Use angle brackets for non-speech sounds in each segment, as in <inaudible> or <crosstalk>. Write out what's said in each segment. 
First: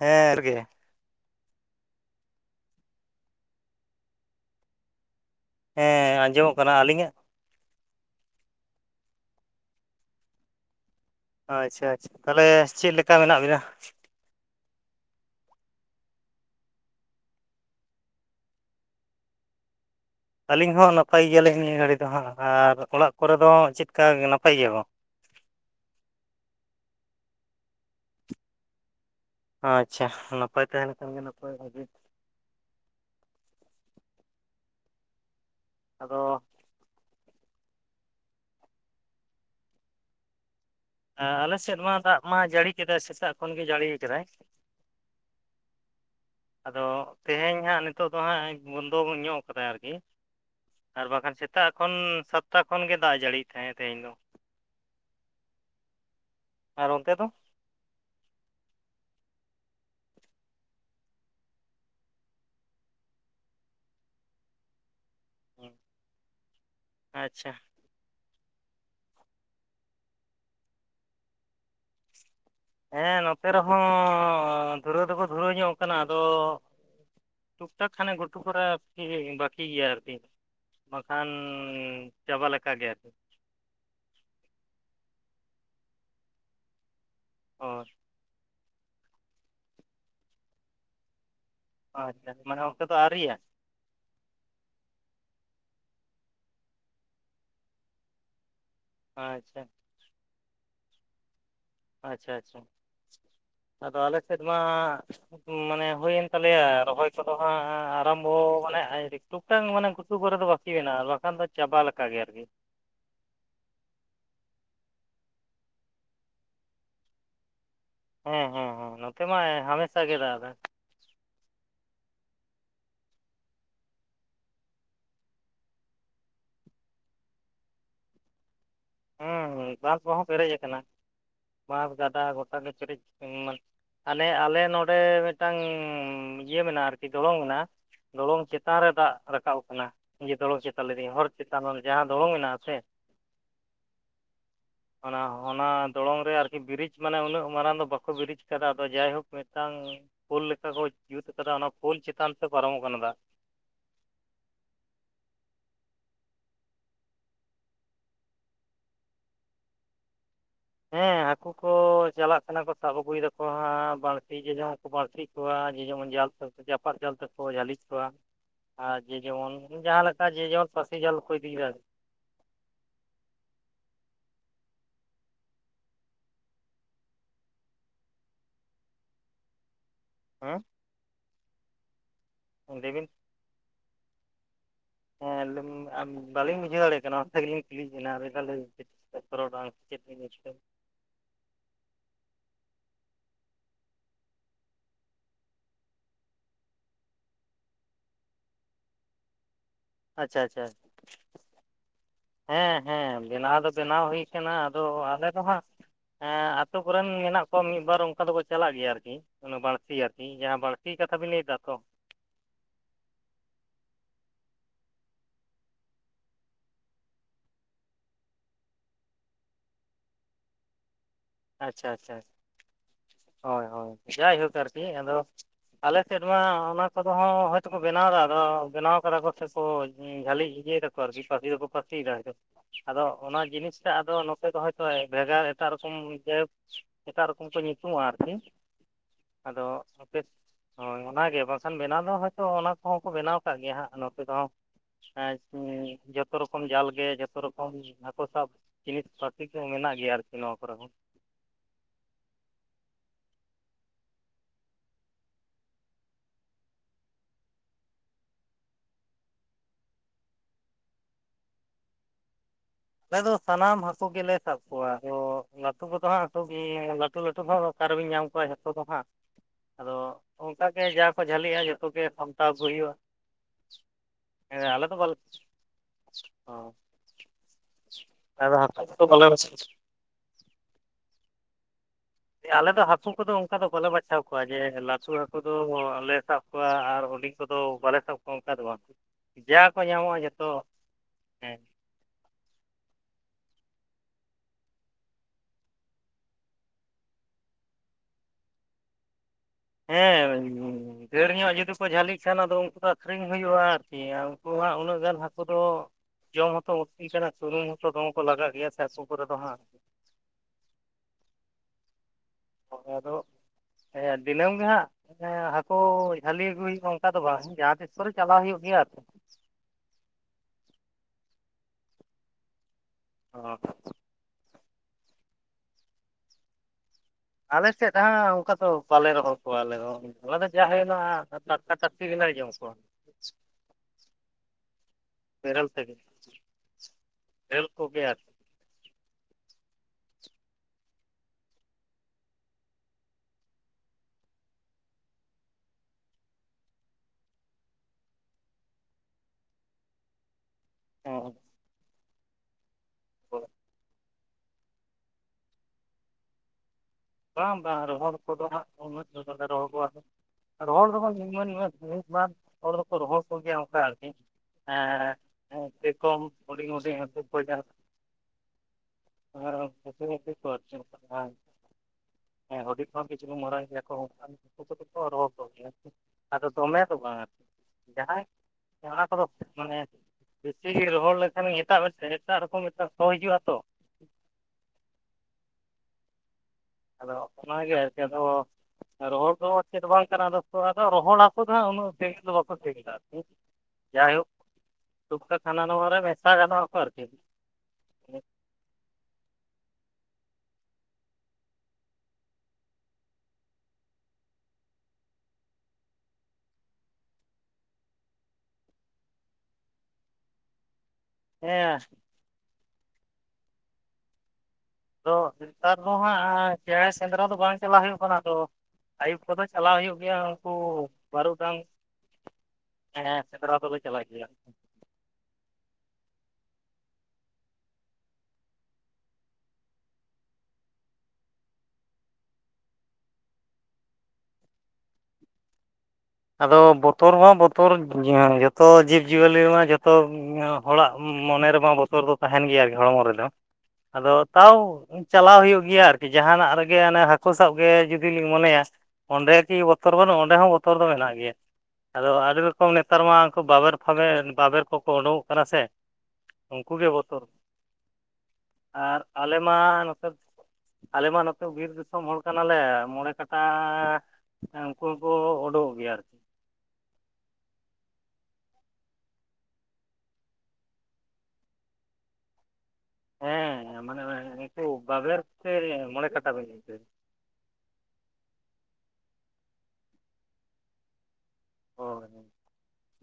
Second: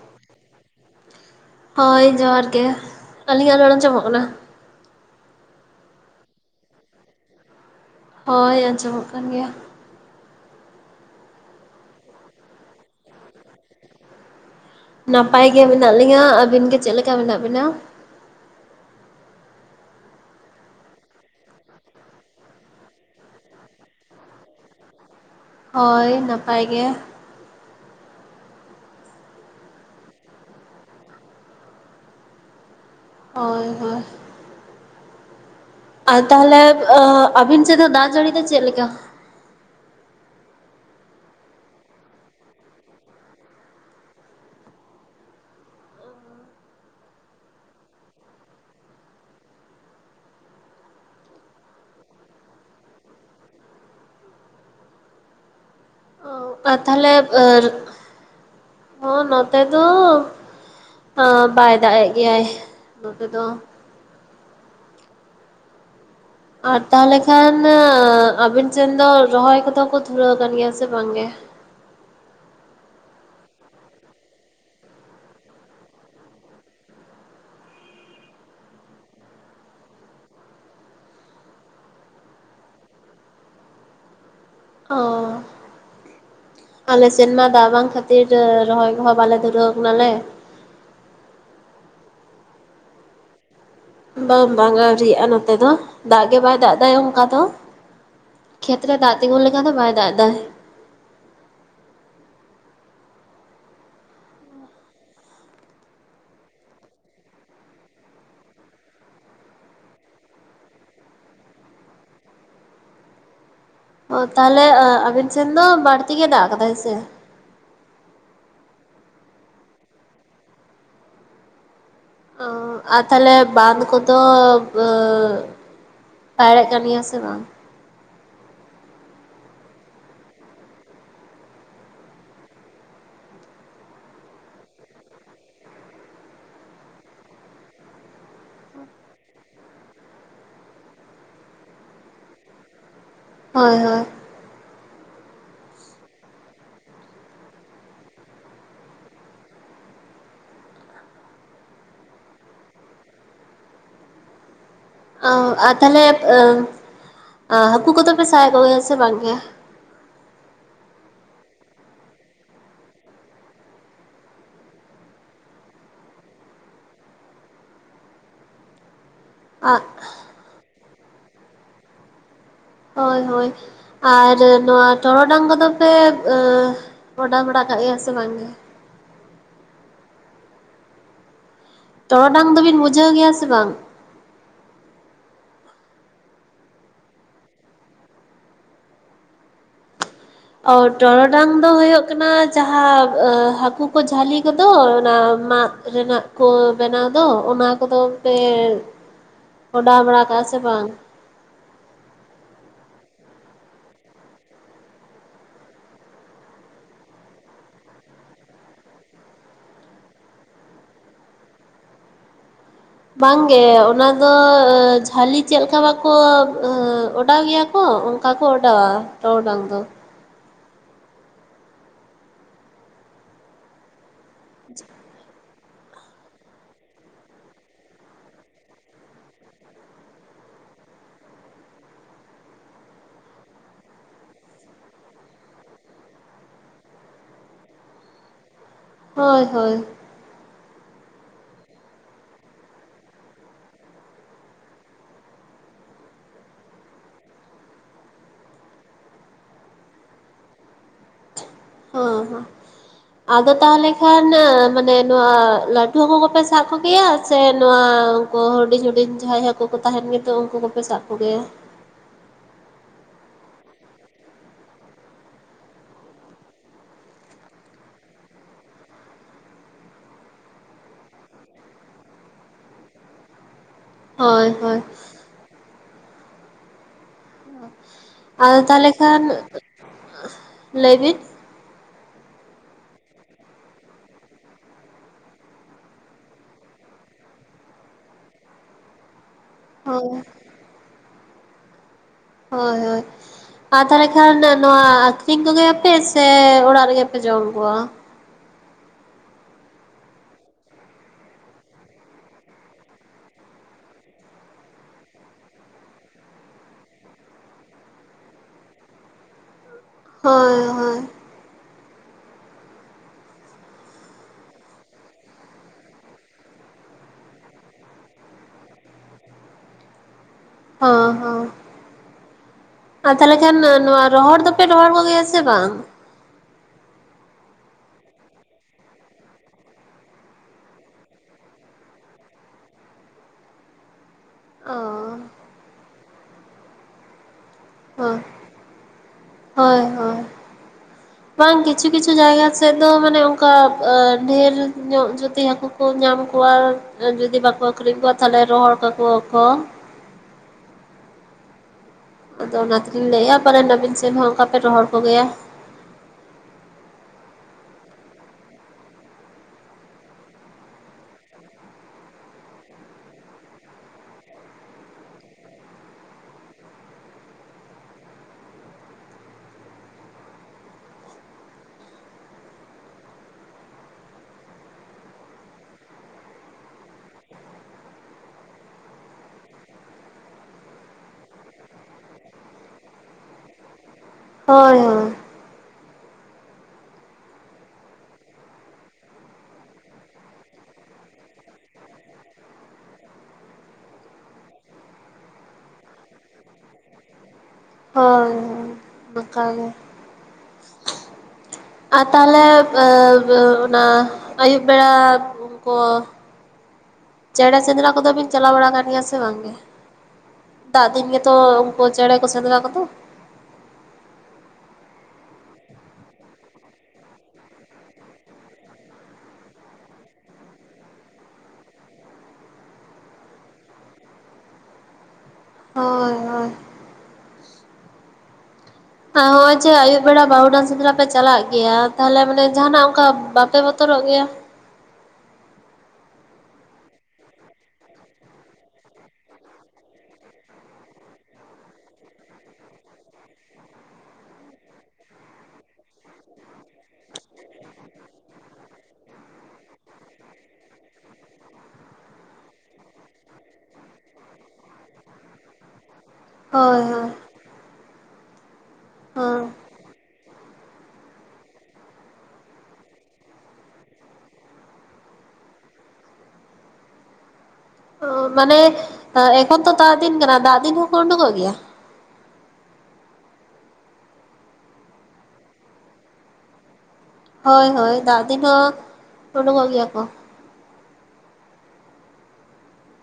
ᱦᱮᱸ ᱟᱨ ᱠᱮ ᱦᱳᱭ ᱡᱚᱦᱟᱨ ᱜᱮ ᱟᱹᱞᱤᱧ ᱟᱜ ᱨᱚᱲ ᱟᱡᱚ ᱢᱚᱜ ᱠᱟᱱᱟ᱾ ᱦᱮᱸ ᱟᱸᱡᱚ ᱢᱚᱜ ᱠᱟᱱᱟ ᱟᱹᱞᱤᱧ ᱟᱜ ᱦᱳᱭ ᱟᱸᱡᱚ ᱢᱚᱜ ᱠᱟᱱ ᱜᱮᱭᱟ᱾ ᱟᱪᱪᱷᱟ ᱟᱪᱪᱷᱟ ᱛᱟᱦᱞᱮ ᱪᱮᱫ ᱞᱮᱠᱟ ᱢᱮᱱᱟᱜ ᱵᱤᱱᱟ᱾ ᱱᱟᱯᱟᱭ ᱜᱮ ᱢᱮᱱᱟᱜ ᱞᱤᱧᱟᱹ ᱟᱹᱵᱤᱱ ᱜᱮ ᱪᱮᱫ ᱞᱮᱠᱟ ᱢᱮᱱᱟᱜ ᱵᱤᱱᱟ᱾ ᱟᱹᱞᱤᱧ ᱦᱚᱸ ᱱᱟᱯᱟᱭ ᱜᱮᱭᱟ ᱞᱤᱧ ᱱᱤᱭᱟᱹ ᱜᱷᱟᱹᱲᱤ ᱫᱚ ᱦᱟᱸᱜ ᱟᱨ ᱚᱲᱟᱜ ᱠᱚᱨᱮ ᱫᱚ ᱪᱮᱫ ᱠᱟ ᱱᱟᱯᱟᱭ ᱜᱮᱭᱟ ᱠᱚ᱾ ᱦᱳᱭ ᱱᱟᱯᱟᱭ ᱜᱮ ᱟᱪᱪᱷᱟ ᱱᱟᱯᱟᱭ ᱛᱟᱦᱮᱸ ᱞᱮᱱ ᱠᱷᱟᱱ ᱜᱮ ᱱᱟᱯᱟᱭ ᱵᱷᱟᱹᱜᱤ ᱦᱳᱭ ᱦᱳᱭ ᱟᱫᱚ ᱟᱨ ᱛᱟᱦᱞᱮ ᱟᱵᱤᱱ ᱥᱮᱫ ᱫᱚ ᱫᱟᱜ ᱡᱟᱹᱲᱤ ᱫᱚ ᱪᱮᱫ ᱞᱮᱠᱟ? ᱮ ᱟᱞᱮ ᱥᱮᱫ ᱢᱟ ᱫᱟᱜ ᱢᱟ ᱡᱟᱹᱲᱤ ᱠᱮᱫᱟᱭ ᱥᱮᱛᱟᱜ ᱠᱷᱚᱱ ᱜᱮ ᱡᱟᱹᱲᱤ ᱟᱠᱟᱫᱟᱭ ᱟᱫᱚ ᱛᱮᱦᱮᱧ ᱦᱟᱸᱜ ᱱᱤᱛᱚᱜ ᱫᱚ ᱦᱟᱸᱜ ᱵᱚᱱ ᱫᱚ ᱧᱚᱜ ᱠᱟᱫᱟᱭ ᱟᱨᱠᱤ ᱟᱨ ᱵᱟᱠᱷᱟᱱ ᱥᱮᱛᱟᱜ ᱠᱷᱚᱱ ᱥᱟᱛᱴᱟ ᱠᱷᱚᱱ ᱜᱮ ᱫᱟᱜ ᱡᱟᱹᱲᱤᱭ ᱛᱟᱦᱮᱸᱫ ᱛᱮᱦᱮᱧ ᱫᱚ <inaudible> ᱟᱨ ᱛᱟᱦᱞᱮ ᱚᱱᱛᱮ ᱫᱚ ᱟᱨ ᱦᱚᱸ ᱱᱚᱛᱮ ᱫᱚ ᱚᱸ ᱵᱟᱭ ᱫᱟᱜ ᱮᱫ ᱜᱮᱭᱟᱭ ᱱᱚᱛᱮ ᱫᱚ ᱟᱨ ᱛᱟᱦᱞᱮ ᱟᱪᱪᱷᱟ ᱠᱷᱟᱱ ᱟᱵᱤᱱ ᱴᱷᱮᱱ ᱫᱚ ᱨᱚᱦᱚᱭ ᱠᱚ ᱫᱚ ᱠᱚ ᱫᱷᱩᱨᱟᱹᱣ ᱟᱠᱟᱱ ᱜᱮᱭᱟ ᱥᱮ ᱵᱟᱝ ᱜᱮ ᱦᱮᱸ ᱱᱚᱛᱮ ᱨᱮᱦᱚᱸ ᱫᱷᱩᱨᱟᱹ ᱫᱚ ᱠᱚ ᱫᱷᱩᱨᱟᱹᱣ ᱧᱚᱜ ᱠᱟᱱᱟ ᱟᱫᱚ ᱴᱩᱠ ᱴᱟᱠ ᱠᱷᱟᱱᱮ ᱜᱷᱩᱴᱩ ᱠᱚᱨᱮ ᱟᱨᱠᱤ ᱵᱟᱠᱤ ᱜᱮᱭᱟ ᱟᱨᱠᱤ ᱵᱟ ᱠᱷᱟᱱ ᱪᱟᱵᱟ ᱞᱮᱠᱟ ᱜᱮᱭᱟ ᱚᱸ ᱟᱞᱮ ᱥᱮᱫ ᱢᱟ ᱚ ᱫᱟᱜ ᱵᱟᱝ ᱠᱷᱟᱹᱛᱤᱨ ᱨᱚᱦᱚᱭ ᱦᱚᱸ ᱵᱟᱞᱮ ᱫᱷᱩᱨᱟᱹᱣ ᱠᱟᱱᱟ ᱞᱮ ᱟᱪᱪᱷᱟ ᱢᱟᱱᱮ ᱚᱱᱛᱮ ᱫᱚ ᱟᱹᱣᱨᱤᱭᱟ ᱵᱟᱝ ᱵᱟᱝ ᱟᱹᱣᱨᱤᱭᱟᱜ-ᱟ ᱱᱚᱛᱮ ᱫᱚ ᱫᱟᱜ ᱜᱮ ᱵᱟᱭ ᱫᱟᱜ ᱮᱫᱟ ᱚᱱᱠᱟ ᱫᱚ ᱠᱷᱮᱛ ᱨᱮ ᱫᱟᱜ ᱛᱤᱸᱜᱩᱱ ᱟᱪᱪᱷᱟ ᱞᱮᱠᱟ ᱫᱚ ᱵᱟᱭ ᱫᱟᱜ ᱮᱫᱟ ᱟᱪᱪᱷᱟ ᱟᱪᱪᱷᱟ ᱟᱫᱚ ᱟᱞᱮ ᱥᱮᱫ ᱢᱟ ᱢᱟᱱᱮ ᱦᱩᱭᱮᱱ ᱛᱟᱞᱮᱭᱟ ᱨᱚᱦᱚᱭ ᱠᱚᱫᱚ ᱦᱟᱸᱜ ᱟᱨᱟᱢᱵᱚ ᱢᱟᱱᱮ ᱟᱭᱨᱤ ᱴᱩᱠ ᱴᱟᱝ ᱢᱟᱱᱮ ᱜᱷᱩᱴᱩ ᱠᱚ ᱨᱮ ᱫᱚ ᱵᱟᱹᱠᱤ ᱢᱮᱱᱟᱜ-ᱟ ᱵᱟᱠᱷᱟᱱ ᱫᱚ ᱪᱟᱵᱟ ᱞᱮᱠᱟ ᱜᱮ ᱟᱨᱠᱤ ᱚᱸ ᱛᱟᱦᱚᱼᱞᱮ ᱟᱵᱤᱱ ᱥᱮᱱ ᱫᱚ ᱵᱟᱹᱲ ᱛᱤ ᱜᱮ ᱫᱟᱜ ᱟᱠᱟᱫᱟᱭ ᱥᱮ ᱦᱮᱸ ᱦᱮᱸ ᱦᱮᱸ ᱱᱚ ᱛᱮ ᱢᱟ ᱦᱟᱢᱮ ᱥᱟ ᱜᱮ ᱫᱟᱜ ᱟᱠᱟᱫ ᱚᱸ ᱟᱨ ᱛᱟᱦᱞᱮ ᱵᱟᱸᱫᱷ ᱠᱚ ᱫᱚ ᱯᱟᱭᱲᱮᱜ ᱠᱟᱱ ᱜᱮᱭᱟ ᱥᱮ ᱵᱟᱝ ᱦᱩᱸ ᱦᱩᱸ ᱵᱟᱸᱫᱷ ᱠᱚᱦᱚᱸ ᱯᱮᱨᱮᱡ ᱟᱠᱟᱱᱟ ᱵᱟᱸᱫᱷ ᱜᱟᱰᱟ ᱜᱚᱴᱟ ᱜᱮ ᱪᱮᱨᱮᱡ ᱡᱮᱯᱮᱡ ᱟᱞᱮ ᱟᱞᱮ ᱱᱚᱸᱰᱮ ᱢᱤᱫ ᱴᱟᱝ ᱤᱭᱟᱹ ᱢᱮᱱᱟᱜ-ᱟ ᱟᱨᱠᱤ ᱫᱚᱬᱚᱝ ᱢᱮᱱᱟᱜ-ᱟ ᱫᱚᱲᱚᱝ ᱪᱮᱛᱟᱱ ᱨᱮ ᱫᱟᱜ ᱨᱟᱠᱟᱵ ᱟᱠᱟᱱᱟ ᱡᱮ ᱫᱚᱲᱚᱝ ᱪᱮᱛᱟᱱ ᱞᱟᱹᱭ ᱫᱟᱹᱧ ᱦᱚᱨ ᱪᱮᱛᱟᱱ ᱡᱟᱦᱟᱸ ᱫᱚᱲᱚᱝ ᱢᱮᱱᱟᱜ-ᱟ ᱥᱮ ᱦᱳᱭ ᱦᱳᱭ ᱚᱱᱟ ᱚᱱᱟ ᱫᱚᱲᱚᱝ ᱨᱮ ᱟᱨᱠᱤ ᱵᱨᱤᱡᱽ ᱢᱟᱱᱮ ᱩᱱᱟᱹᱜ ᱢᱟᱨᱟᱝ ᱫᱚ ᱵᱟᱠᱚ ᱵᱨᱤᱡᱽ ᱟᱠᱟᱫᱟ ᱟᱫᱚ ᱡᱟᱭᱦᱳᱠ ᱢᱤᱫᱴᱟᱝ ᱯᱳᱞ ᱞᱮᱠᱟ ᱠᱚ ᱡᱩᱛ ᱟᱠᱟᱫᱟ ᱚᱱᱟ ᱯᱳᱞ ᱪᱮᱛᱟᱱ ᱛᱮ ᱯᱟᱨᱚᱢᱚᱜ ᱠᱟᱱᱟ ᱫᱟᱜ ᱚᱸ ᱟᱨ ᱛᱟᱦᱚᱼᱞᱮ ᱚᱸ ᱦᱟᱹᱠᱩ ᱠᱚ ᱫᱚ ᱯᱮ ᱥᱟᱵ ᱮ ᱠᱚᱜᱮᱭᱟ ᱥᱮ ᱵᱟᱝ ᱜᱮ ᱦᱮᱸ ᱦᱟᱹᱠᱩ ᱠᱚ ᱪᱟᱞᱟᱜ ᱠᱟᱱᱟ ᱠᱚ ᱥᱟᱵ ᱟᱹᱜᱩ ᱮᱭᱫᱟ ᱠᱚ ᱦᱟᱸᱜ ᱵᱟᱹᱲᱛᱤ ᱡᱮ ᱡᱟᱦᱟᱸ ᱠᱚ ᱵᱟᱹᱲᱛᱤᱜ ᱠᱚᱣᱟ ᱡᱮ ᱡᱮᱢᱚᱱ ᱡᱟᱞ ᱪᱟᱯᱟᱫ ᱡᱟᱞ ᱛᱮᱠᱚ ᱡᱷᱟᱹᱞᱤᱭᱮᱫ ᱠᱚᱣᱟ᱾ ᱟᱨ ᱡᱮ ᱡᱮᱢᱚᱱ ᱡᱟᱦᱟᱸ ᱞᱮᱠᱟ ᱡᱮ ᱡᱮᱢᱚᱱ ᱯᱟᱥᱤ ᱡᱟᱞ ᱠᱚ ᱤᱫᱤᱭᱟ᱾ ᱦᱳᱭ ᱦᱳᱭ ᱟᱨ ᱱᱚᱣᱟ ᱴᱚᱨᱚᱰᱟᱝ ᱠᱚᱫᱚ ᱯᱮ ᱮ ᱚᱰᱟᱣ ᱵᱟᱲᱟ ᱠᱟᱜ ᱜᱮᱭᱟ ᱥᱮ ᱵᱟᱝ ᱜᱮ? ᱦᱮᱸ ᱴᱚᱨᱚᱰᱟᱝ ᱫᱚᱵᱤᱱ ᱞᱟᱹᱭᱵᱤᱱ ᱵᱩᱡᱷᱟᱹᱣ ᱜᱮᱭᱟ ᱥᱮ ᱵᱟᱝ ᱦᱮᱸ ᱵᱟᱞᱤᱧ ᱵᱩᱡᱷᱟᱹᱣ ᱫᱟᱲᱮᱭᱟᱜ ᱠᱟᱱᱟ ᱚᱱᱟ ᱛᱮᱜᱮ ᱞᱤᱧ ᱠᱩᱞᱤᱭᱮᱫ ᱵᱮᱱᱟ ᱟᱨ ᱢᱤᱫᱫᱷᱟᱣ ᱞᱟ. ᱭ ᱵᱮᱱ ᱴᱟᱨᱚᱰᱟᱝ ᱪᱮᱫ ᱵᱮᱱ ᱞᱟᱹᱭ ᱪᱚ ᱠᱮᱫ ᱴᱚᱨᱚᱰᱟᱝ ᱫᱚ ᱦᱩᱭᱩᱜ ᱠᱟᱱᱟ ᱡᱟᱦᱟᱸ ᱦᱟᱹᱠᱩ ᱠᱚ ᱡᱷᱟᱹᱞᱤ ᱠᱚᱫᱚ ᱚᱱᱟ ᱢᱟᱛ ᱨᱮᱱᱟᱜ ᱠᱚ ᱵᱮᱱᱟᱣ ᱫᱚ ᱚᱱᱟ ᱠᱚᱫᱚ ᱯᱮ ᱚᱰᱟᱣ ᱵᱟᱲᱟ ᱟᱪᱪᱷᱟ, ᱠᱟᱜᱼᱟ ᱥᱮ ᱟᱪᱪᱷᱟ ᱵᱟᱝ? ᱦᱮᱸ ᱦᱮᱸ ᱵᱮᱱᱟᱣ ᱫᱚ ᱵᱮᱱᱟᱣ ᱦᱩᱭ ᱟᱠᱟᱱᱟ ᱟᱫᱚ ᱟᱞᱮ ᱫᱚ ᱦᱟᱸᱜ ᱦᱮᱸ ᱟᱛᱳ ᱠᱚᱨᱮᱱ ᱢᱮᱱᱟᱜ ᱠᱚᱣᱟ ᱢᱤᱫ ᱵᱟᱨ ᱚᱱᱠᱟ ᱫᱚᱠᱚ ᱪᱟᱞᱟᱜ ᱜᱮᱭᱟ ᱟᱨᱠᱤ ᱵᱟᱲᱥᱤ ᱟᱨᱠᱤ ᱡᱟᱦᱟᱸ ᱵᱟᱲᱥᱤ ᱠᱟᱛᱷᱟ ᱵᱮᱱ ᱞᱟᱹᱭ ᱮᱫᱟ ᱛᱚ ᱵᱟᱝ ᱜᱮ ᱚᱱᱟ ᱫᱚ ᱡᱷᱟᱹᱞᱤ ᱪᱮᱫ ᱞᱮᱠᱟ ᱵᱟᱠᱚ ᱚᱰᱟᱣ ᱜᱮᱭᱟ ᱠᱚ ᱵᱟᱠᱚ ᱚᱰᱟᱣᱟ ᱴᱚᱨᱚᱰᱟᱝ ᱫᱚ ᱟᱪᱪᱷᱟ, ᱟᱪᱪᱷᱟ ᱦᱳᱭ ᱦᱳᱭ ᱡᱟᱭᱦᱳᱠ ᱟᱨᱠᱤ ᱟᱫᱚ ᱟᱞᱮ ᱥᱮᱫ ᱢᱟ ᱚᱱᱟ ᱠᱚᱫᱚ ᱦᱚᱸ ᱦᱚᱭᱛᱳ ᱠᱚ ᱵᱮᱱᱟᱣᱫᱟ ᱟᱫᱚ ᱵᱮᱱᱟᱣ ᱠᱟᱫᱟ ᱠᱚ ᱥᱮ ᱠᱚ ᱦᱮᱸ ᱡᱷᱟᱹᱞᱤ ᱤᱭᱟ. ᱮᱫᱟ ᱠᱚ ᱟᱨᱠᱤ ᱯᱟᱥᱤ ᱫᱚᱠᱚ ᱯᱟᱥᱤ ᱮᱫᱟ <unintelligible> ᱟᱫᱚ ᱚᱱᱟ ᱡᱤᱱᱤᱥ ᱴᱟᱜ ᱟᱫᱚ ᱱᱚᱛᱮ ᱫᱚ ᱦᱚᱭᱛᱳ ᱵᱷᱮᱜᱟᱨ ᱮᱴᱟᱜ ᱨᱚᱠᱚᱢ ᱡᱟᱭ ᱦᱳᱠ ᱮᱴᱟᱜ ᱨᱚᱠᱚᱢ ᱠᱚ ᱧᱩᱛᱩᱢᱼᱟ ᱟᱨᱠᱤ ᱦᱳᱭ ᱟᱫᱚ ᱦᱳᱭ ᱦᱳᱭ ᱚᱱᱟ ᱜᱮ ᱵᱟᱝᱠᱷᱟᱱ ᱵᱮᱱᱟᱣ ᱫᱚ ᱦᱳᱭᱛᱳ ᱚᱱᱟ ᱠᱚᱦᱚᱸ ᱠᱚ ᱵᱮᱱᱟᱣ ᱠᱟᱜ ᱜᱮᱭᱟ ᱦᱟᱸᱜ ᱱᱚᱛᱮ ᱫᱚ ᱦᱮᱸ ᱡᱷᱚᱛᱚ ᱨᱚᱠᱚᱢ ᱡᱟᱞ ᱜᱮ ᱡᱷᱚᱛᱚ ᱨᱚᱠᱚᱢ ᱦᱟᱹᱠᱩ ᱥᱟᱵ ᱡᱤᱱᱤᱥ ᱯᱚᱛᱤ ᱠᱚ ᱢᱮᱱᱟᱜ ᱜᱮᱭᱟ ᱟᱨᱠᱤ ᱱᱚᱣᱟ ᱠᱚᱨᱮ ᱦᱚᱸ ᱦᱚᱸ ᱦᱮᱸ <inaudible> ᱟᱫᱚ ᱛᱟᱦᱚᱞᱮ ᱠᱷᱟᱱ ᱢᱟᱱᱮ ᱱᱚᱣᱟ ᱞᱟᱹᱴᱩ ᱦᱟᱹᱠᱩ ᱠᱚᱯᱮ ᱥᱟᱵ ᱠᱚᱜᱮᱭᱟ ᱥᱮ ᱱᱚᱣᱟ ᱠᱚ ᱦᱩᱰᱤᱧ ᱦᱩᱰᱤᱧ ᱡᱟᱦᱟᱸᱭ ᱦᱟᱹᱠᱩ ᱠᱚ ᱛᱟᱦᱮᱱ ᱜᱮᱛᱚ ᱩᱱᱠᱩ ᱠᱚᱯᱮ ᱥᱟᱵ ᱠᱚᱜᱮᱭᱟ? ᱟᱞᱮ ᱫᱚ ᱥᱟᱱᱟᱢ ᱦᱟᱠᱩ ᱜᱮᱞᱮ ᱥᱟᱵ ᱠᱚᱣᱟ, ᱟᱫᱚ ᱞᱟᱹᱴᱩ ᱠᱚᱫᱚ ᱦᱟᱹᱜ ᱞᱟᱹᱴᱩ ᱞᱟᱹᱴᱩ ᱦᱚᱸ ᱚᱠᱟ ᱨᱮᱵᱮᱱ ᱧᱟᱢ ᱠᱚᱣᱟ ᱡᱷᱚᱛᱚ ᱫᱚ ᱦᱟᱸᱜ ᱟᱫᱚ ᱚᱱᱠᱟ ᱜᱮ ᱡᱟ ᱠᱚ ᱡᱷᱟᱹᱞᱤᱜᱼᱟ ᱡᱚᱛᱚ ᱜᱮ ᱥᱟᱢᱴᱟᱣ ᱟᱹᱜᱩ ᱦᱩᱭᱩᱜᱼᱟ᱾ ᱦᱳᱭ ᱦᱮᱸ ᱦᱳᱭ ᱟᱞᱮ ᱫᱚ ᱵᱟᱞᱮ ᱟᱫᱚ ᱛᱟᱦᱚᱞᱮ ᱦᱟᱹᱠᱩ ᱠᱚᱫᱚ ᱠᱷᱟᱱ ᱵᱟᱞᱮ ᱞᱟᱹᱭ ᱵᱤᱱ ᱟᱞᱮ ᱫᱚ ᱦᱟᱹᱠᱩ ᱠᱚᱫᱚ ᱚᱱᱠᱟ ᱫᱚ ᱵᱟᱞᱮ ᱵᱟᱪᱷᱟᱣ ᱠᱚᱣᱟ ᱡᱮ ᱞᱟᱹᱴᱩ ᱦᱟᱹᱠᱩ ᱫᱚ ᱵᱟᱞᱮ ᱥᱟᱵ ᱠᱚᱣᱟ ᱟᱨ ᱦᱩᱰᱤᱧ ᱠᱚᱫᱚ ᱵᱟᱞᱮ ᱥᱟᱵ ᱠᱚᱣᱟ ᱚᱱᱠᱟ ᱫᱚ ᱵᱟᱝ ᱡᱟ ᱠᱚ ᱧᱟᱢᱚᱜᱼᱟ ᱦᱳᱭ ᱡᱷᱚᱛᱚ, ᱦᱮᱸ ᱦᱳᱭ ᱦᱳᱭ ᱟᱨ ᱛᱟᱦᱚᱞᱮ ᱠᱷᱟᱱ ᱱᱚᱣᱟ ᱟᱠᱷᱨᱤᱧ ᱠᱚ ᱜᱮᱭᱟ ᱯᱮ ᱥᱮ ᱚᱲᱟᱜ ᱨᱮᱜᱮ ᱯᱮ ᱡᱚᱢ ᱠᱚᱣᱟ? ᱦᱮᱸ ᱰᱷᱟᱹᱨ ᱧᱚᱜ ᱡᱩᱫᱤ ᱠᱚ ᱡᱷᱟᱹᱞᱤᱜ ᱠᱷᱟᱱ ᱟᱫᱚ ᱩᱱᱠᱩ ᱫᱚ ᱟᱠᱷᱨᱤᱧ ᱦᱩᱭᱩᱜᱼᱟ ᱟᱨᱠᱤ ᱩᱱᱠᱩ ᱦᱟᱸ ᱩᱱᱟᱹᱜ ᱜᱟᱱ ᱦᱟᱹᱠᱩ ᱫᱚ ᱡᱚᱢ ᱦᱚᱸᱛᱚ ᱢᱩᱥᱠᱤᱞ ᱠᱟᱱᱟ ᱥᱩᱱᱩᱢ ᱦᱚᱸᱛᱚ ᱫᱚᱢᱮ ᱠᱚ ᱞᱟᱜᱟᱜ ᱜᱮᱭᱟ ᱥᱮ ᱦᱟᱥᱩ ᱠᱚᱨᱮ ᱫᱚ ᱦᱟᱸᱜ ᱦᱳᱭ ᱦᱳᱭ ᱦᱳᱭ, ᱟᱫᱚ ᱦᱮᱸ ᱫᱤᱱᱟᱹᱢ ᱜᱮ ᱦᱟᱸᱜ ᱢᱟᱱᱮ ᱦᱟᱹᱠᱩ ᱡᱷᱟᱹᱞᱤ ᱟᱹᱜᱩ ᱦᱩᱭᱩᱜ ᱚᱱᱠᱟ ᱫᱚ ᱵᱟᱝ ᱡᱟᱦᱟᱸ ᱛᱤᱥ ᱠᱚᱨᱮ ᱪᱟᱞᱟᱣ ᱦᱩᱭᱩᱜ ᱜᱮᱭ ᱟᱨᱠᱤ᱾ ᱦᱚᱸ ᱦᱚᱸ ᱟᱨ ᱛᱟᱦᱚᱞᱮ ᱚ ᱠᱷᱟᱱ ᱱᱚᱣᱟ ᱨᱚᱦᱚᱲ ᱫᱚᱯᱮ ᱨᱚᱦᱚᱲ ᱠᱚ ᱜᱮᱭᱟ ᱥᱮ ᱵᱟᱝ? ᱟᱞᱮ ᱥᱮᱫ ᱦᱟᱸᱜ ᱚᱱᱠᱟ ᱫᱚ ᱵᱟᱞᱮ ᱨᱚᱦᱚᱲ ᱠᱚᱣᱟ ᱟᱞᱮ ᱫᱚ ᱚᱱᱟ ᱫᱚ ᱡᱟ ᱦᱩᱭᱱᱟ ᱴᱟᱴᱠᱟ ᱴᱟᱴᱠᱤ ᱜᱮᱞᱮ ᱡᱚᱢ ᱠᱚᱣᱟ ᱚ ᱵᱮᱨᱮᱞ ᱛᱮᱜᱮ <unintelligible> ᱦᱚᱸ ᱦᱳᱭ ᱦᱳᱭ <inaudible> ᱵᱟᱝ ᱠᱤᱪᱷᱩ ᱠᱤᱪᱷᱩ ᱡᱟᱭᱜᱟ ᱥᱮᱫ ᱫᱚ ᱢᱟᱱᱮ ᱚᱱᱠᱟ ᱰᱷᱮᱨ ᱧᱚᱜ ᱡᱩᱫᱤ ᱦᱟᱠᱩ ᱠᱚ ᱠᱚ ᱧᱟᱢ ᱠᱚᱣᱟ ᱡᱩᱫᱤ ᱵᱟᱠᱚ ᱟᱹᱠᱷᱨᱤᱧ ᱠᱚᱣᱟ ᱛᱟᱦᱚᱞᱮ ᱨᱚᱦᱚᱲ ᱠᱟᱠᱚᱣᱟ ᱠᱚ ᱚ ᱟᱫᱚ ᱚᱱᱟ ᱛᱮᱞᱤᱧ ᱞᱟᱹᱭᱮᱜᱼᱟ᱾ ᱯᱟᱞᱮᱱ ᱟᱹᱵᱤᱱ ᱥᱮᱫ ᱦᱚᱸ ᱚᱱᱠᱟ ᱯᱮ ᱨᱚᱦᱚᱲ ᱠᱚ ᱜᱮᱭᱟ᱾ ᱵᱟᱝ ᱵᱟᱝ ᱨᱚᱦᱚᱲ ᱠᱚ ᱫᱚ ᱦᱟᱸᱜ ᱩᱱᱟᱹᱜ ᱫᱚ ᱵᱟᱞᱮ ᱨᱚᱦᱚᱲ ᱠᱟᱣᱟ ᱥᱮ ᱨᱚᱦᱚᱲ ᱫᱚ ᱠᱚ ᱢᱤᱫ ᱵᱟᱨ ᱦᱚᱲ ᱫᱚᱠᱚ ᱨᱚᱦᱚᱲ ᱠᱚ ᱜᱮᱭᱟ ᱚᱱᱠᱟ ᱟᱨᱠᱤ ᱦᱮᱸ ᱥᱮ ᱨᱚᱠᱚᱢ ᱦᱩᱰᱤᱧ ᱦᱩᱰᱤᱧ ᱦᱟᱠᱩ ᱠᱚ ᱧᱟᱢ ᱟᱨ ᱩᱱᱠᱩ ᱯᱩᱴᱷᱤ ᱦᱟᱠᱩ ᱠᱚ ᱟᱨᱠᱤ ᱦᱮᱸ ᱦᱩᱰᱤ ᱠᱷᱚᱱᱚᱸ ᱠᱤᱪᱷᱩ ᱠᱚ ᱢᱟᱨᱟᱝ ᱜᱮᱭᱟ ᱚᱱ ᱠᱟᱱ ᱠᱚ ᱫᱚ ᱠᱚ ᱨᱚᱦᱚᱲ ᱠᱚ ᱜᱮᱭᱟ ᱟᱫᱚ ᱫᱚᱢᱮ ᱫᱚ ᱵᱟᱝ ᱟᱨ ᱠᱤ ᱡᱟᱦᱟᱸᱭ ᱡᱟᱦᱟᱸ ᱠᱚ ᱫᱚ ᱢᱟᱱᱮ ᱵᱮᱥᱤ ᱜᱮ ᱨᱚᱦᱚᱲ ᱞᱮᱠᱷᱟ ᱤᱧ ᱮᱴᱟᱜ ᱢᱮᱫ ᱴᱮᱱ ᱮᱴᱟᱜ ᱨᱚᱠᱚᱢ ᱢᱤᱫᱴᱟᱝ ᱥᱚ ᱦᱤᱡᱩᱜ-ᱟ ᱛᱚ ᱦᱳᱭ ᱦᱳᱭ ᱟᱫᱚ ᱚᱱᱟ ᱜᱮ ᱟᱨᱠᱤ ᱟᱫᱚ ᱨᱚᱦᱚᱲ ᱫᱚ ᱪᱮᱫ ᱵᱟᱝ ᱠᱟᱱᱟ ᱟᱫᱚ ᱨᱚᱦᱚᱲ ᱫᱚ ᱦᱟᱸᱜ ᱩᱱᱟᱹᱜ ᱥᱮᱸᱵᱮᱞ ᱫᱚ ᱵᱟᱠᱚ ᱥᱮᱸᱵᱮᱞ ᱟ ᱟᱨ ᱠᱤ ᱡᱟᱭ ᱦᱳᱠ ᱴᱩᱠ ᱴᱟᱠ ᱦᱟᱱᱟ ᱱᱟᱣᱟ ᱨᱮ ᱢᱮᱥᱟ ᱜᱟᱱᱚᱜ ᱟᱠᱚ ᱟᱨᱠᱤ ᱦᱳᱭ ᱱᱚᱝᱠᱟ ᱜᱮ ᱟᱨ ᱛᱟᱦᱞᱮ ᱚᱱᱟ ᱟᱹᱭᱩᱵ ᱵᱮᱲᱟ ᱠᱚ ᱪᱮᱬᱮ ᱥᱮᱸᱫᱽᱨᱟ ᱠᱚ ᱫᱚ ᱵᱤᱱ ᱪᱟᱞᱟᱣ ᱵᱟᱲᱟ ᱠᱟᱱ ᱜᱮᱭᱟ᱾ ᱥᱮ ᱵᱟᱝ ᱜᱮ ᱫᱟᱜ ᱫᱤᱱ ᱜᱮ? ᱛᱚ ᱦᱮᱸ ᱩᱱᱠᱩ ᱪᱮᱸᱬᱮ ᱠᱚ ᱥᱮᱸᱫᱽᱨᱟ ᱠᱚᱛᱮ ᱟᱫᱚ ᱱᱮᱛᱟᱨ ᱫᱚ ᱦᱟᱸᱜ ᱪᱮᱸᱬᱮ ᱥᱮᱸᱫᱽᱨᱟ ᱫᱚ ᱵᱟᱝ ᱪᱟᱞᱟᱣ ᱦᱳᱭᱳᱜ ᱠᱟᱱᱟ ᱛᱚ ᱟᱹᱭᱩᱵ ᱠᱚ ᱫᱚ ᱪᱟᱞᱟᱣ ᱦᱩᱭᱩᱜ ᱜᱮᱭᱟ ᱩᱱᱠᱩ ᱵᱟᱹᱨᱩᱜ ᱰᱟᱝ ᱦᱮᱸ ᱥᱮᱸᱫᱽᱨᱟ ᱫᱚᱞᱮ ᱪᱟᱞᱟᱜ ᱜᱮᱭᱟ᱾ ᱦᱚᱭ ᱦᱚᱭ ᱛᱚ ᱦᱚᱜ-ᱚᱭ ᱡᱮ ᱟᱹᱭᱩᱵ ᱵᱮᱲᱟ ᱵᱟᱹᱨᱩᱜ ᱰᱟᱝ ᱥᱮᱸᱫᱽᱨᱟ ᱯᱮ ᱪᱟᱞᱟᱜ ᱜᱮᱭᱟ ᱛᱟᱦᱞᱮ ᱢᱟᱱᱮ ᱡᱟᱦᱟ ᱱᱟᱜ ᱚᱱᱠᱟ ᱵᱟᱯᱮ ᱵᱚᱛᱚ ᱨᱚᱜ ᱜᱮᱭᱟ᱾ ᱟᱫᱚ ᱵᱚᱛᱚᱨ ᱢᱟ ᱵᱚᱛᱚᱨ ᱡᱚᱛᱚ ᱡᱤᱵᱽ ᱡᱤᱭᱟᱹᱞᱤ ᱢᱟ ᱡᱚᱛᱚ ᱦᱚᱲᱟᱜ ᱢᱚᱱᱮ ᱨᱮᱢᱟ ᱵᱚᱛᱚᱨ ᱫᱚ ᱛᱟᱦᱮᱱ ᱜᱮᱭᱟ ᱟᱨᱠᱤ ᱦᱚᱲ ᱢᱚ ᱨᱮ ᱫᱚ ᱟᱫᱚ ᱛᱟᱣ ᱪᱟᱞᱟᱣ ᱦᱳᱭᱳᱜ ᱜᱮᱭᱟ ᱟᱨᱠᱤ ᱡᱟᱦᱟ ᱱᱟᱜ ᱨᱮ ᱜᱮ ᱚᱱᱮ ᱦᱟᱹᱠᱩ ᱥᱟᱵ ᱜᱮ ᱡᱩᱫᱤ ᱞᱤᱧ ᱢᱚᱱᱮ ᱭᱟ ᱚᱸᱰᱮ ᱠᱤ ᱵᱚᱛᱚᱨ ᱵᱟᱹᱱᱩᱜ-ᱟ ᱚᱸᱰᱮ ᱦᱚᱸ ᱵᱚᱛᱚᱨ ᱫᱚ ᱢᱮᱱᱟᱜ ᱜᱮᱭᱟ ᱟᱫᱚ ᱟᱹᱰᱤ ᱨᱚ ᱠᱚᱢ ᱱᱮᱛᱟᱨ ᱢᱟ ᱩᱱᱠᱩ ᱵᱟᱵᱮᱨ ᱯᱷᱟᱵᱮᱨ ᱵᱟᱵᱮᱨ ᱠᱚ ᱠᱚ ᱩᱰᱩᱝ ᱚᱜ ᱠᱟᱱᱟ ᱥᱮ ᱩᱱᱠᱩ ᱦᱳᱭ ᱜᱮ ᱦᱳᱭ ᱵᱚᱛᱚᱨ ᱫᱚ ᱟᱨ ᱟᱞᱮ ᱢᱟ ᱦᱳᱭ ᱱᱚᱛᱮ ᱟᱞᱮ ᱢᱟ ᱱᱚᱛᱮ ᱵᱤᱨ ᱫᱤᱥᱚᱢ ᱦᱚᱲ ᱠᱟᱱᱟ ᱞᱮ ᱢᱚᱬᱮ ᱠᱟᱴᱟ ᱩᱱᱠᱩ ᱦᱚᱸ ᱠᱚ ᱩᱰᱩᱠᱚᱜ ᱜᱮᱭᱟ ᱟᱨᱠᱤ ᱢᱟᱱᱮ ᱮᱠᱷᱚᱱ ᱛᱚ ᱫᱟᱜ ᱫᱤᱱ ᱠᱟᱱᱟ ᱫᱟᱜ ᱫᱤᱱ ᱦᱚᱸᱠᱚ ᱩᱰᱩᱠᱚᱜ ᱜᱮᱭᱟ᱾ ᱦᱮᱸ ᱢᱟᱱᱮ ᱩᱱᱠᱩ ᱵᱟᱵᱮᱨ ᱥᱮ ᱢᱚᱬᱮ ᱠᱟᱴᱟ ᱵᱤᱱ ᱦᱳᱭ ᱦᱳᱭ ᱫᱟᱜ ᱫᱤᱱ ᱦᱚᱸ ᱩᱰᱩᱝ ᱚᱜ ᱜᱮᱭᱟ ᱠᱚ ᱦᱳᱭ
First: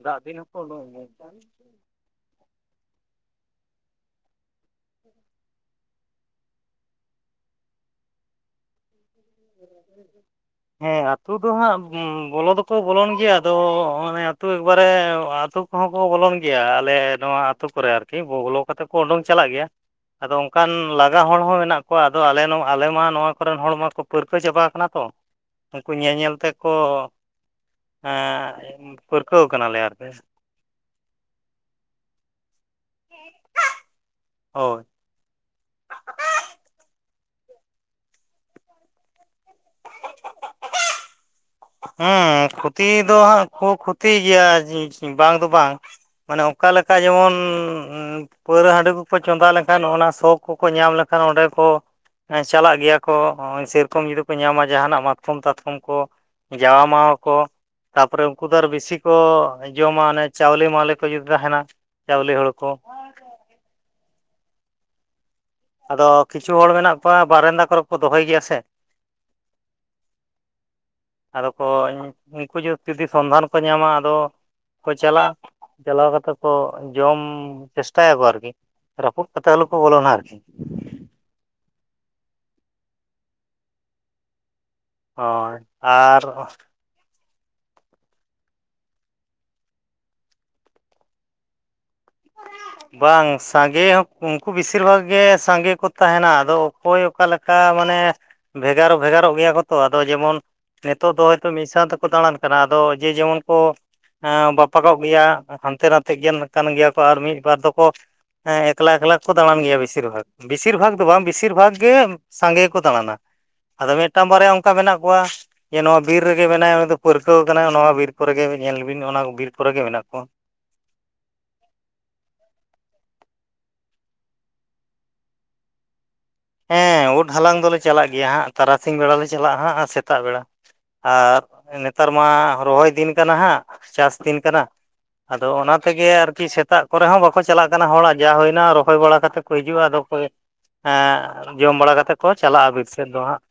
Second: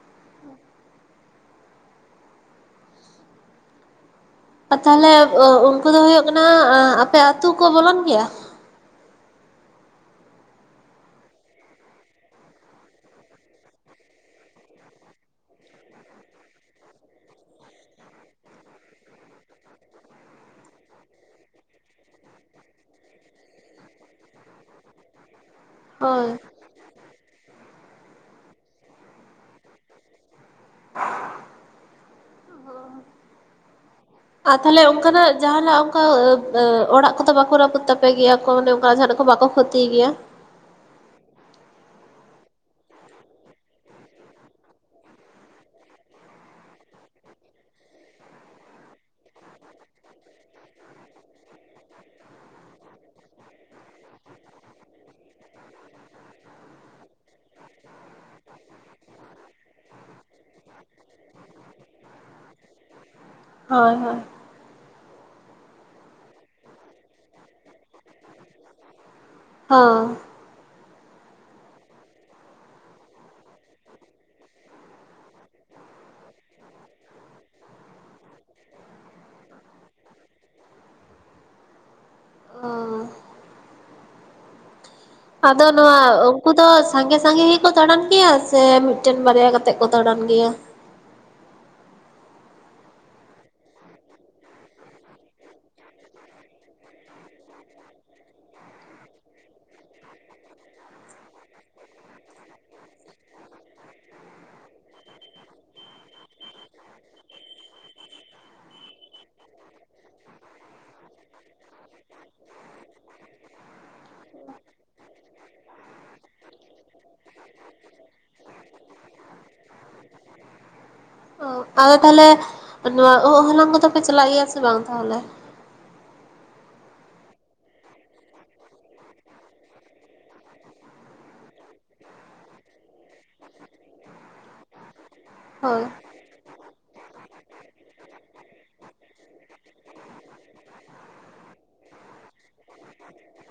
ᱫᱟᱜ ᱫᱤᱱ ᱦᱚᱸᱠᱚ ᱩᱰᱩᱝ ᱚᱜ ᱜᱮᱭᱟ ᱠᱚ ᱟᱫᱚ ᱛᱟᱦᱚᱞᱮ ᱩᱱᱠᱩ ᱫᱚ ᱦᱩᱭᱩᱜ ᱠᱟᱱᱟ ᱟᱯᱮ ᱟᱹᱛᱩ ᱠᱚ ᱵᱚᱞᱚᱱ ᱜᱮᱭᱟ <inaudible> ᱦᱮᱸ ᱟᱛᱳ ᱫᱚ ᱦᱟᱸᱜ ᱵᱚᱞᱚ ᱫᱚ ᱠᱚ ᱵᱚᱞᱚᱱ ᱜᱮᱭᱟ ᱟᱫᱚ ᱚᱱᱮ ᱟᱛᱳ ᱮᱠᱵᱟ ᱨᱮ ᱟᱛᱳ ᱠᱚ ᱦᱚᱸ ᱠᱚ ᱵᱚᱞᱚᱱ ᱜᱮᱭᱟ ᱟᱞᱮ ᱱᱚᱣᱟ ᱟᱹᱛᱩ ᱠᱚᱨᱮ ᱟᱨᱠᱤ ᱵᱚᱞᱚ ᱠᱟᱛᱮᱫ ᱠᱚ ᱩᱰᱩᱝ ᱪᱟᱞᱟᱜ ᱜᱮᱭᱟ ᱟᱫᱚ ᱚᱱᱠᱟᱱ ᱞᱟᱜᱟ ᱦᱚᱲ ᱦᱚᱸ ᱢᱮᱱᱟᱜ ᱠᱚᱣᱟ ᱟᱫᱚ ᱟᱞᱮ ᱟᱞᱮ ᱢᱟ ᱱᱚᱣᱟ ᱠᱚᱨᱮᱱ ᱦᱚᱲ ᱢᱟᱠᱚ ᱯᱟᱹᱨᱠᱟᱹᱣ ᱪᱟᱵᱟ ᱟᱠᱟᱱᱟ ᱛᱚ ᱩᱱᱠᱩ ᱧᱮᱞ ᱦᱳᱭ ᱧᱮᱞ ᱛᱮ ᱠᱚ ᱯᱟᱹᱨᱠᱟᱹᱣ ᱟᱠᱟᱱᱟ ᱞᱮ ᱟᱨᱠᱤ ᱟᱨ ᱛᱟᱦᱚᱞᱮ ᱦᱳᱭ ᱚᱱᱠᱟᱱᱟᱜ ᱡᱟᱦᱟᱸᱱᱟᱜ ᱚᱱᱠᱟ ᱚᱲᱟᱜ ᱠᱚᱫᱚ ᱵᱟᱝ ᱠᱚ ᱨᱟᱹᱯᱩᱫ ᱛᱟᱯᱮ ᱜᱮᱭᱟ ᱠᱚ ᱢᱟᱱᱮ ᱚᱱᱠᱟ ᱡᱟᱦᱟᱸᱱᱟᱜ ᱠᱚ ᱵᱟᱠᱚ ᱠᱷᱚᱛᱤ ᱜᱮᱭᱟ ᱦᱮᱸ ᱠᱷᱚᱛᱤ ᱫᱚ ᱦᱟᱸᱜ ᱠᱚ ᱠᱷᱚᱛᱤ ᱜᱮᱭᱟ ᱵᱟᱝ ᱫᱚ ᱵᱟᱝ ᱢᱟᱱᱮ ᱚᱱᱠᱟ ᱞᱮᱠᱟ ᱡᱮᱢᱚᱱ ᱯᱟᱹᱣᱨᱟᱹ ᱦᱟᱹᱰᱤ ᱠᱚ ᱠᱚ ᱪᱚᱸᱫᱟ ᱞᱮ ᱠᱷᱟᱱ ᱚᱱᱟ ᱥᱚ ᱠᱚ ᱠᱚ ᱧᱟᱢ ᱞᱮᱠᱷᱟᱱ ᱚᱸᱰᱮ ᱠᱚ ᱪᱟᱞᱟᱜ ᱜᱮᱭᱟ ᱠᱚ ᱥᱮ ᱨᱚᱠᱚᱢ ᱡᱩᱫᱤ ᱠᱚ ᱧᱟᱢᱟ ᱡᱟᱸᱦᱟ ᱱᱟᱜ ᱢᱟᱛ ᱠᱚᱢ ᱛᱟᱛ ᱠᱚᱢ ᱠᱚ ᱡᱟᱣᱟ ᱢᱟᱣᱟ ᱠᱚᱼᱼ ᱛᱟᱯᱚᱨᱮ ᱩᱱᱠᱩ ᱫᱚ ᱟᱨ ᱵᱤᱥᱤ ᱠᱚ ᱡᱚᱢᱟ ᱚᱱᱮ ᱪᱟᱣᱞᱮ-ᱢᱟᱣᱞᱮ ᱠᱚ ᱡᱩᱫᱤ ᱛᱟᱦᱮᱸᱱᱟ᱾ ᱪᱟᱣᱞᱮ ᱦᱳᱲᱩ ᱠᱚᱼᱼ ᱦᱳᱭ-ᱦᱳᱭᱼᱼ ᱟᱫᱚ ᱠᱤᱪᱷᱩ ᱦᱚᱲ ᱢᱮᱱᱟᱜ ᱠᱚᱣᱟ ᱵᱟᱨᱮᱱᱫᱟ ᱠᱚᱨᱮ ᱠᱚ ᱫᱚᱦᱚᱭ ᱜᱮᱭᱟ ᱥᱮᱼᱼ ᱦᱚᱸ ᱟᱫᱚ ᱠᱚ ᱩᱱᱠᱩ ᱡᱩᱫᱤ ᱥᱚᱱᱫᱷᱟᱱ ᱠᱚ ᱧᱟᱢᱟ ᱟᱫᱚᱼᱼ ᱠᱚ ᱪᱟᱞᱟᱜ-ᱟ ᱪᱟᱞᱟᱣ ᱠᱟᱛᱮ ᱠᱚ ᱡᱚᱢ ᱪᱮᱥᱴᱟᱭᱟᱠᱚ ᱟᱨᱠᱤᱼᱼ ᱨᱟᱹᱯᱩᱫ ᱠᱟᱛᱮ ᱟᱞᱳᱠᱚ ᱵᱚᱞᱚᱱᱟ ᱟᱨᱠᱤ᱾ ᱚᱻ ᱦᱳᱭ ᱟᱫᱚ ᱱᱚᱣᱟ ᱟᱨ ᱩᱱᱠᱩ ᱫᱚᱼᱼ ᱥᱟᱸᱜᱮ ᱥᱟᱸᱜᱮ ᱜᱮᱠᱚ ᱫᱟᱬᱟᱱ ᱜᱮᱭᱟ ᱥᱮ ᱢᱤᱫᱴᱮᱱ ᱵᱟᱨᱭᱟ ᱠᱟᱛᱮᱫ ᱠᱚ ᱫᱟᱲᱟᱱ ᱜᱮᱭᱟ? <inaudible> ᱵᱟᱝ ᱥᱟᱸᱜᱮ ᱦᱚᱸ ᱩᱱᱠᱩ ᱵᱤᱥᱤᱨ ᱵᱷᱟᱜᱽ ᱜᱮ ᱥᱟᱸᱜᱮ ᱠᱚ ᱛᱟᱦᱮᱸᱱᱟ ᱟᱫᱚ ᱚᱠᱚᱭ ᱚᱠᱟ ᱞᱮᱠᱟ ᱢᱟᱱᱮᱼᱼ ᱵᱷᱮᱜᱟᱨ ᱵᱷᱮᱜᱟᱨᱚᱜ ᱜᱮᱭᱟ ᱠᱚᱛᱚ, ᱟᱫᱚ ᱡᱮᱢᱚᱱᱼᱼ ᱱᱤᱛᱚᱜ ᱫᱚ ᱦᱚᱭᱛᱚ ᱢᱤᱫ ᱥᱟᱸᱣ ᱛᱮᱠᱚ ᱫᱟᱬᱟᱱ ᱠᱟᱱᱟ ᱟᱫᱚ ᱡᱮ ᱡᱮᱢᱚᱱ ᱠᱚᱼᱼ ᱮᱸ ᱵᱟᱯᱟᱜᱚᱜ ᱜᱮᱭᱟ ᱦᱟᱱᱛᱮ ᱱᱟᱛᱮ ᱜᱮ ᱠᱟᱱ ᱜᱮᱭᱟ ᱠᱚ ᱟᱨ ᱢᱤᱫ ᱵᱟᱨ ᱫᱚᱠᱚᱼᱼ ᱦᱮᱸ ᱮᱠᱞᱟ ᱮᱠᱞᱟ ᱠᱚ ᱫᱟᱬᱟᱱ ᱜᱮᱭᱟ ᱵᱤᱥᱤᱨ ᱵᱷᱟᱠ, ᱵᱮᱥᱤᱨ ᱵᱷᱟᱜ ᱫᱚ ᱵᱟᱝ ᱵᱮᱥᱤᱨ ᱵᱷᱟᱜ ᱜᱮᱼᱼ ᱥᱟᱸᱜᱮ ᱜᱮᱠᱚ ᱫᱟᱬᱟᱱᱟ ᱟᱫᱚ ᱢᱤᱫᱴᱟᱝ ᱵᱟᱨᱭᱟ ᱚᱱᱠᱟ ᱢᱮᱱᱟᱜ ᱠᱚᱣᱟᱼᱼ ᱡᱮ ᱱᱚᱣᱟ ᱵᱤᱨ ᱨᱮᱜᱮ ᱢᱮᱱᱟᱭᱟ ᱩᱱᱤ ᱫᱚ ᱯᱟᱹᱨᱠᱟᱹᱣ ᱟᱠᱟᱱᱟᱭ ᱱᱚᱣᱟ ᱵᱤᱨ ᱠᱚᱨᱮ ᱜᱮ ᱧᱮᱞ ᱵᱤᱱ ᱚᱱᱟ ᱵᱤᱨ ᱠᱚᱨᱮ ᱜᱮ ᱢᱮᱱᱟᱜ ᱠᱚᱣᱟᱼᱼ ᱚ ᱟᱫᱚ ᱛᱟᱦᱚᱞᱮᱼᱼ ᱱᱚᱣᱟ ᱳᱜ ᱦᱟᱞᱟᱝ ᱠᱚᱫᱚ ᱯᱮ ᱪᱟᱞᱟᱜ ᱜᱮᱭᱟ ᱥᱮ ᱵᱟᱝ ᱛᱟᱦᱚᱞᱮ? ᱦᱮᱸ ᱳᱫ ᱦᱟᱞᱟᱝ ᱫᱚᱞᱮ ᱪᱟᱞᱟᱜ ᱜᱮᱭᱟ ᱦᱟᱸᱜ ᱛᱟᱨᱟᱥᱤᱧ ᱵᱮᱲᱟ ᱞᱮ ᱪᱟᱞᱟᱜ-ᱟ ᱦᱟᱸᱜ ᱟᱨ ᱥᱮᱛᱟᱜ ᱵᱮᱲᱟ᱾ ᱟᱨ ᱱᱮᱛᱟᱨ ᱢᱟ ᱨᱚᱦᱚᱭ ᱫᱤᱱ ᱠᱟᱱᱟ ᱦᱟᱸᱜ ᱪᱟᱥ ᱫᱤᱱ ᱠᱟᱱᱟ, ᱟᱫᱚ ᱚᱱᱟ ᱦᱳᱭ ᱛᱮᱜᱮ ᱟᱨᱠᱤ ᱥᱮᱛᱟᱜ ᱠᱚᱨᱮ ᱦᱚᱸ ᱵᱟᱠᱚ ᱪᱟᱞᱟᱜ ᱠᱟᱱᱟ ᱦᱚᱲ ᱡᱟ ᱦᱩᱭᱱᱟ ᱨᱚᱦᱚᱭ ᱵᱟᱲᱟ ᱠᱟᱛᱮᱼᱼ ᱠᱚ ᱦᱤᱡᱩᱜ-ᱟ ᱟᱫᱚ ᱠᱚ ᱮᱸ ᱡᱚᱢ ᱵᱟᱲᱟ ᱠᱟᱛᱮ ᱠᱚ ᱪᱟᱞᱟᱜ-ᱟ ᱵᱤᱨ ᱥᱮᱫ ᱫᱚ ᱦᱟᱸᱜ᱾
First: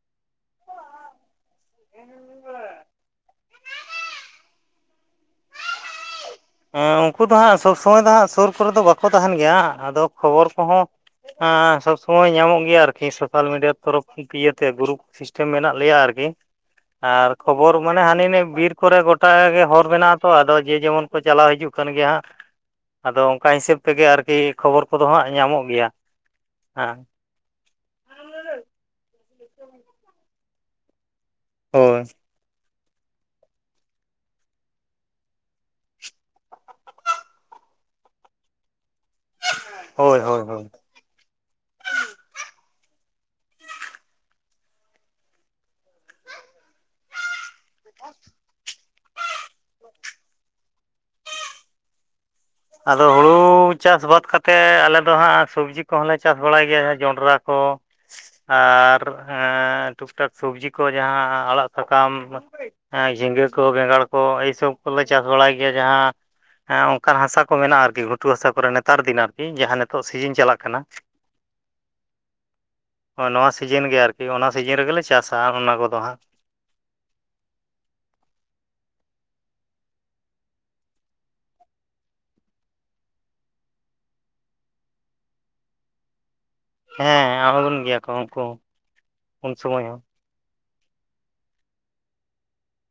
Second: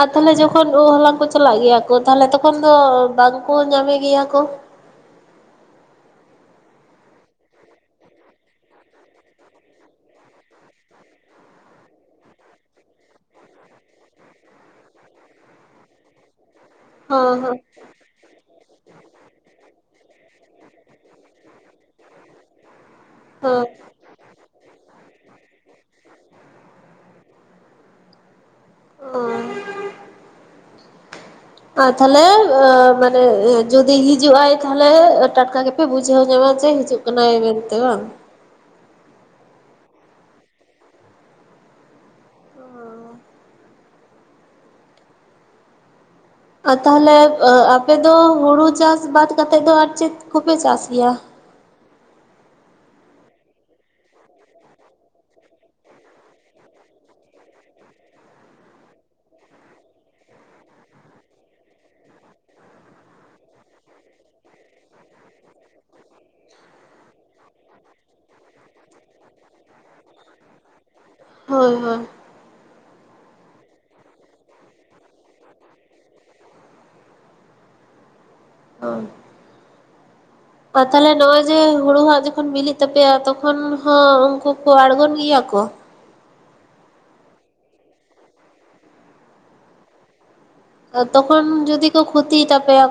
ᱟᱨ ᱛᱟᱦᱚᱞᱮ ᱡᱚᱠᱷᱚᱱ ᱳᱫ ᱦᱟᱞᱟᱝ ᱠᱚ ᱪᱟᱞᱟᱜ ᱜᱮᱭᱟ ᱠᱚ ᱛᱟᱦᱞᱮ ᱛᱚᱠᱷᱚᱱ ᱫᱚ ᱵᱟᱝᱠᱚ ᱧᱟᱢᱮ ᱜᱮᱭᱟ ᱠᱚ᱾ <inaudible> ᱮᱸ ᱩᱱᱠᱩ ᱫᱚ ᱦᱟᱸᱜ ᱥᱚᱵᱽ ᱥᱚᱢᱚᱭ ᱫᱚ ᱦᱟᱸᱜ ᱥᱩᱨ ᱠᱚᱨᱮ ᱫᱚ ᱵᱟᱠᱚ ᱛᱟᱦᱮᱸᱱ ᱜᱮᱭᱟ ᱟᱫᱚ ᱠᱷᱚᱵᱚᱨ ᱠᱚᱦᱚᱸᱼᱼ ᱮᱸ ᱥᱚᱵᱽ ᱥᱚᱢᱚᱭ ᱧᱟᱢᱚᱜ ᱜᱮᱭᱟ ᱟᱨᱠᱤ ᱥᱳᱥᱟᱞ ᱢᱤᱰᱤᱭᱟ ᱛᱚᱨᱚᱯᱷ ᱤᱭᱟᱹᱛᱮ ᱜᱨᱩᱯᱼᱼ ᱥᱤᱥᱴᱮᱢ ᱢᱮᱱᱟᱜ ᱞᱮᱭᱟ ᱟᱨᱠᱤᱼᱼ ᱟᱨ ᱦᱚᱸ ᱦᱚᱸ ᱠᱷᱚᱵᱚᱨ ᱢᱟᱱᱮ ᱦᱟᱱᱤ ᱱᱷᱟᱭ ᱵᱤᱨ ᱠᱚᱨᱮ ᱜᱚᱴᱟ ᱜᱮ ᱦᱚᱨ ᱢᱮᱱᱟᱜ-ᱟ ᱛᱚ ᱟᱫᱚᱼᱼ ᱡᱮ ᱡᱮᱢᱚᱱ ᱠᱚ ᱪᱟᱞᱟᱣ ᱦᱤᱡᱩᱜ ᱠᱟᱱ ᱜᱮᱭᱟ ᱦᱟᱸᱜᱼᱼ ᱟᱫᱚ ᱚᱱᱠᱟ ᱦᱚᱸ ᱦᱤᱥᱟᱹᱵ ᱛᱮᱜᱮ ᱟᱨᱠᱤ ᱠᱷᱚᱵᱚᱨ ᱠᱚᱫᱚ ᱦᱟᱸᱜ ᱧᱟᱢᱚᱜ ᱜᱮᱭᱟ᱾ ᱦᱮᱸ <inaudible> ᱟᱨ ᱟ ᱦᱳᱭ ᱛᱟᱦᱚᱞᱮᱼᱼ ᱦᱚᱞᱮ ᱡᱩᱫᱤ ᱦᱤᱡᱩᱜ-ᱟᱭ ᱛᱟᱦᱚᱞᱮ ᱴᱟᱴᱠᱟ ᱜᱮᱯᱮ ᱵᱩᱡᱷᱟᱹᱣ ᱧᱟᱢᱟ ᱡᱮ ᱦᱤᱡᱩᱜ ᱠᱟᱱᱟᱭ ᱢᱮᱱᱛᱮ ᱵᱟᱝ? ᱦᱳᱭ-ᱦᱳᱭ-ᱦᱳᱭ ᱟᱨ ᱛᱟᱦᱚᱞᱮ ᱟᱯᱮᱫᱚ ᱦᱩᱲᱩ ᱪᱟᱥ ᱵᱟᱫ ᱠᱟᱛᱮᱫ ᱫᱚ ᱟᱨ ᱪᱮᱫ ᱠᱚᱯᱮ ᱪᱟᱥ ᱜᱮᱭᱟ? ᱟᱫᱚ ᱦᱩᱲᱩ ᱪᱟᱥ ᱵᱟᱫ ᱠᱟᱛᱮᱜ ᱟᱞᱮ ᱫᱚ ᱦᱟᱸᱜ ᱥᱚᱵᱽᱡᱤ ᱠᱚᱦᱚᱸᱞᱮ ᱪᱟᱥ ᱵᱟᱲᱟᱭ ᱜᱮᱭᱟ ᱡᱚᱸᱰᱨᱟ ᱠᱚ᱾ ᱟᱨ ᱮᱸ ᱴᱩᱠ ᱴᱟᱠ ᱥᱚᱵᱽᱡᱤ ᱠᱚ ᱡᱟᱦᱟᱸ ᱟᱲᱟᱜ ᱥᱟᱠᱟᱢᱼᱼ ᱮᱸ ᱡᱷᱤᱸᱜᱟᱹ ᱠᱚ ᱵᱮᱸᱜᱟᱲ ᱠᱚ ᱮᱭ ᱥᱚᱵ ᱠᱚᱞᱮ ᱪᱟᱥ ᱵᱟᱲᱟᱭ ᱜᱮᱭᱟ ᱡᱟᱦᱟᱸ ᱮᱸ ᱚᱱᱠᱟᱱ ᱦᱟᱥᱟᱼᱼ ᱠᱚ ᱢᱮᱱᱟᱜ-ᱟ ᱟᱨᱠᱤ ᱜᱷᱩᱴᱩ ᱦᱟᱥᱟ ᱠᱚᱨᱮ ᱱᱮᱛᱟᱨ ᱫᱤᱱ ᱟᱨᱠᱤ ᱡᱟᱦᱟᱸ ᱱᱤᱛᱚᱜ ᱥᱤᱡᱤᱱ ᱪᱟᱞᱟᱜ-ᱠᱟᱱᱟᱼᱼ ᱦᱳᱭ ᱦᱳᱭ ᱱᱚᱣᱟ ᱥᱤᱡᱤᱱ ᱜᱮ ᱟᱨᱠᱤ ᱚᱱᱟ ᱥᱤᱡᱤᱱ ᱨᱮᱜᱮᱞᱮ ᱪᱟᱥᱟ ᱚᱱᱟ ᱠᱚᱫᱚ ᱦᱟᱸᱜ᱾ ᱦᱚᱸ <inaudible> ᱟᱨ ᱛᱟᱦᱚᱞᱮ ᱱᱚᱜᱚᱭ ᱡᱮ ᱦᱩᱲᱩ ᱦᱟᱸᱜ ᱡᱚᱠᱷᱚᱱ ᱵᱤᱞᱤᱜ ᱛᱟᱯᱮᱭᱟ ᱛᱚᱠᱷᱚᱱ ᱦᱚᱸ ᱩᱱᱠᱩ ᱠᱚ ᱟᱲᱜᱳᱱ ᱜᱮᱭᱟ ᱠᱚ? ᱦᱮᱸ ᱟᱬᱜᱚᱱ ᱜᱮᱭᱟ ᱠᱚ ᱩᱱᱠᱩ ᱦᱚᱸ ᱩᱱ ᱥᱚᱢᱚᱭ ᱦᱚᱸ᱾ ᱛᱚᱠᱷᱚᱱ ᱡᱩᱫᱤ ᱠᱚ ᱠᱷᱚᱛᱤ ᱛᱟᱯᱮᱭᱟ?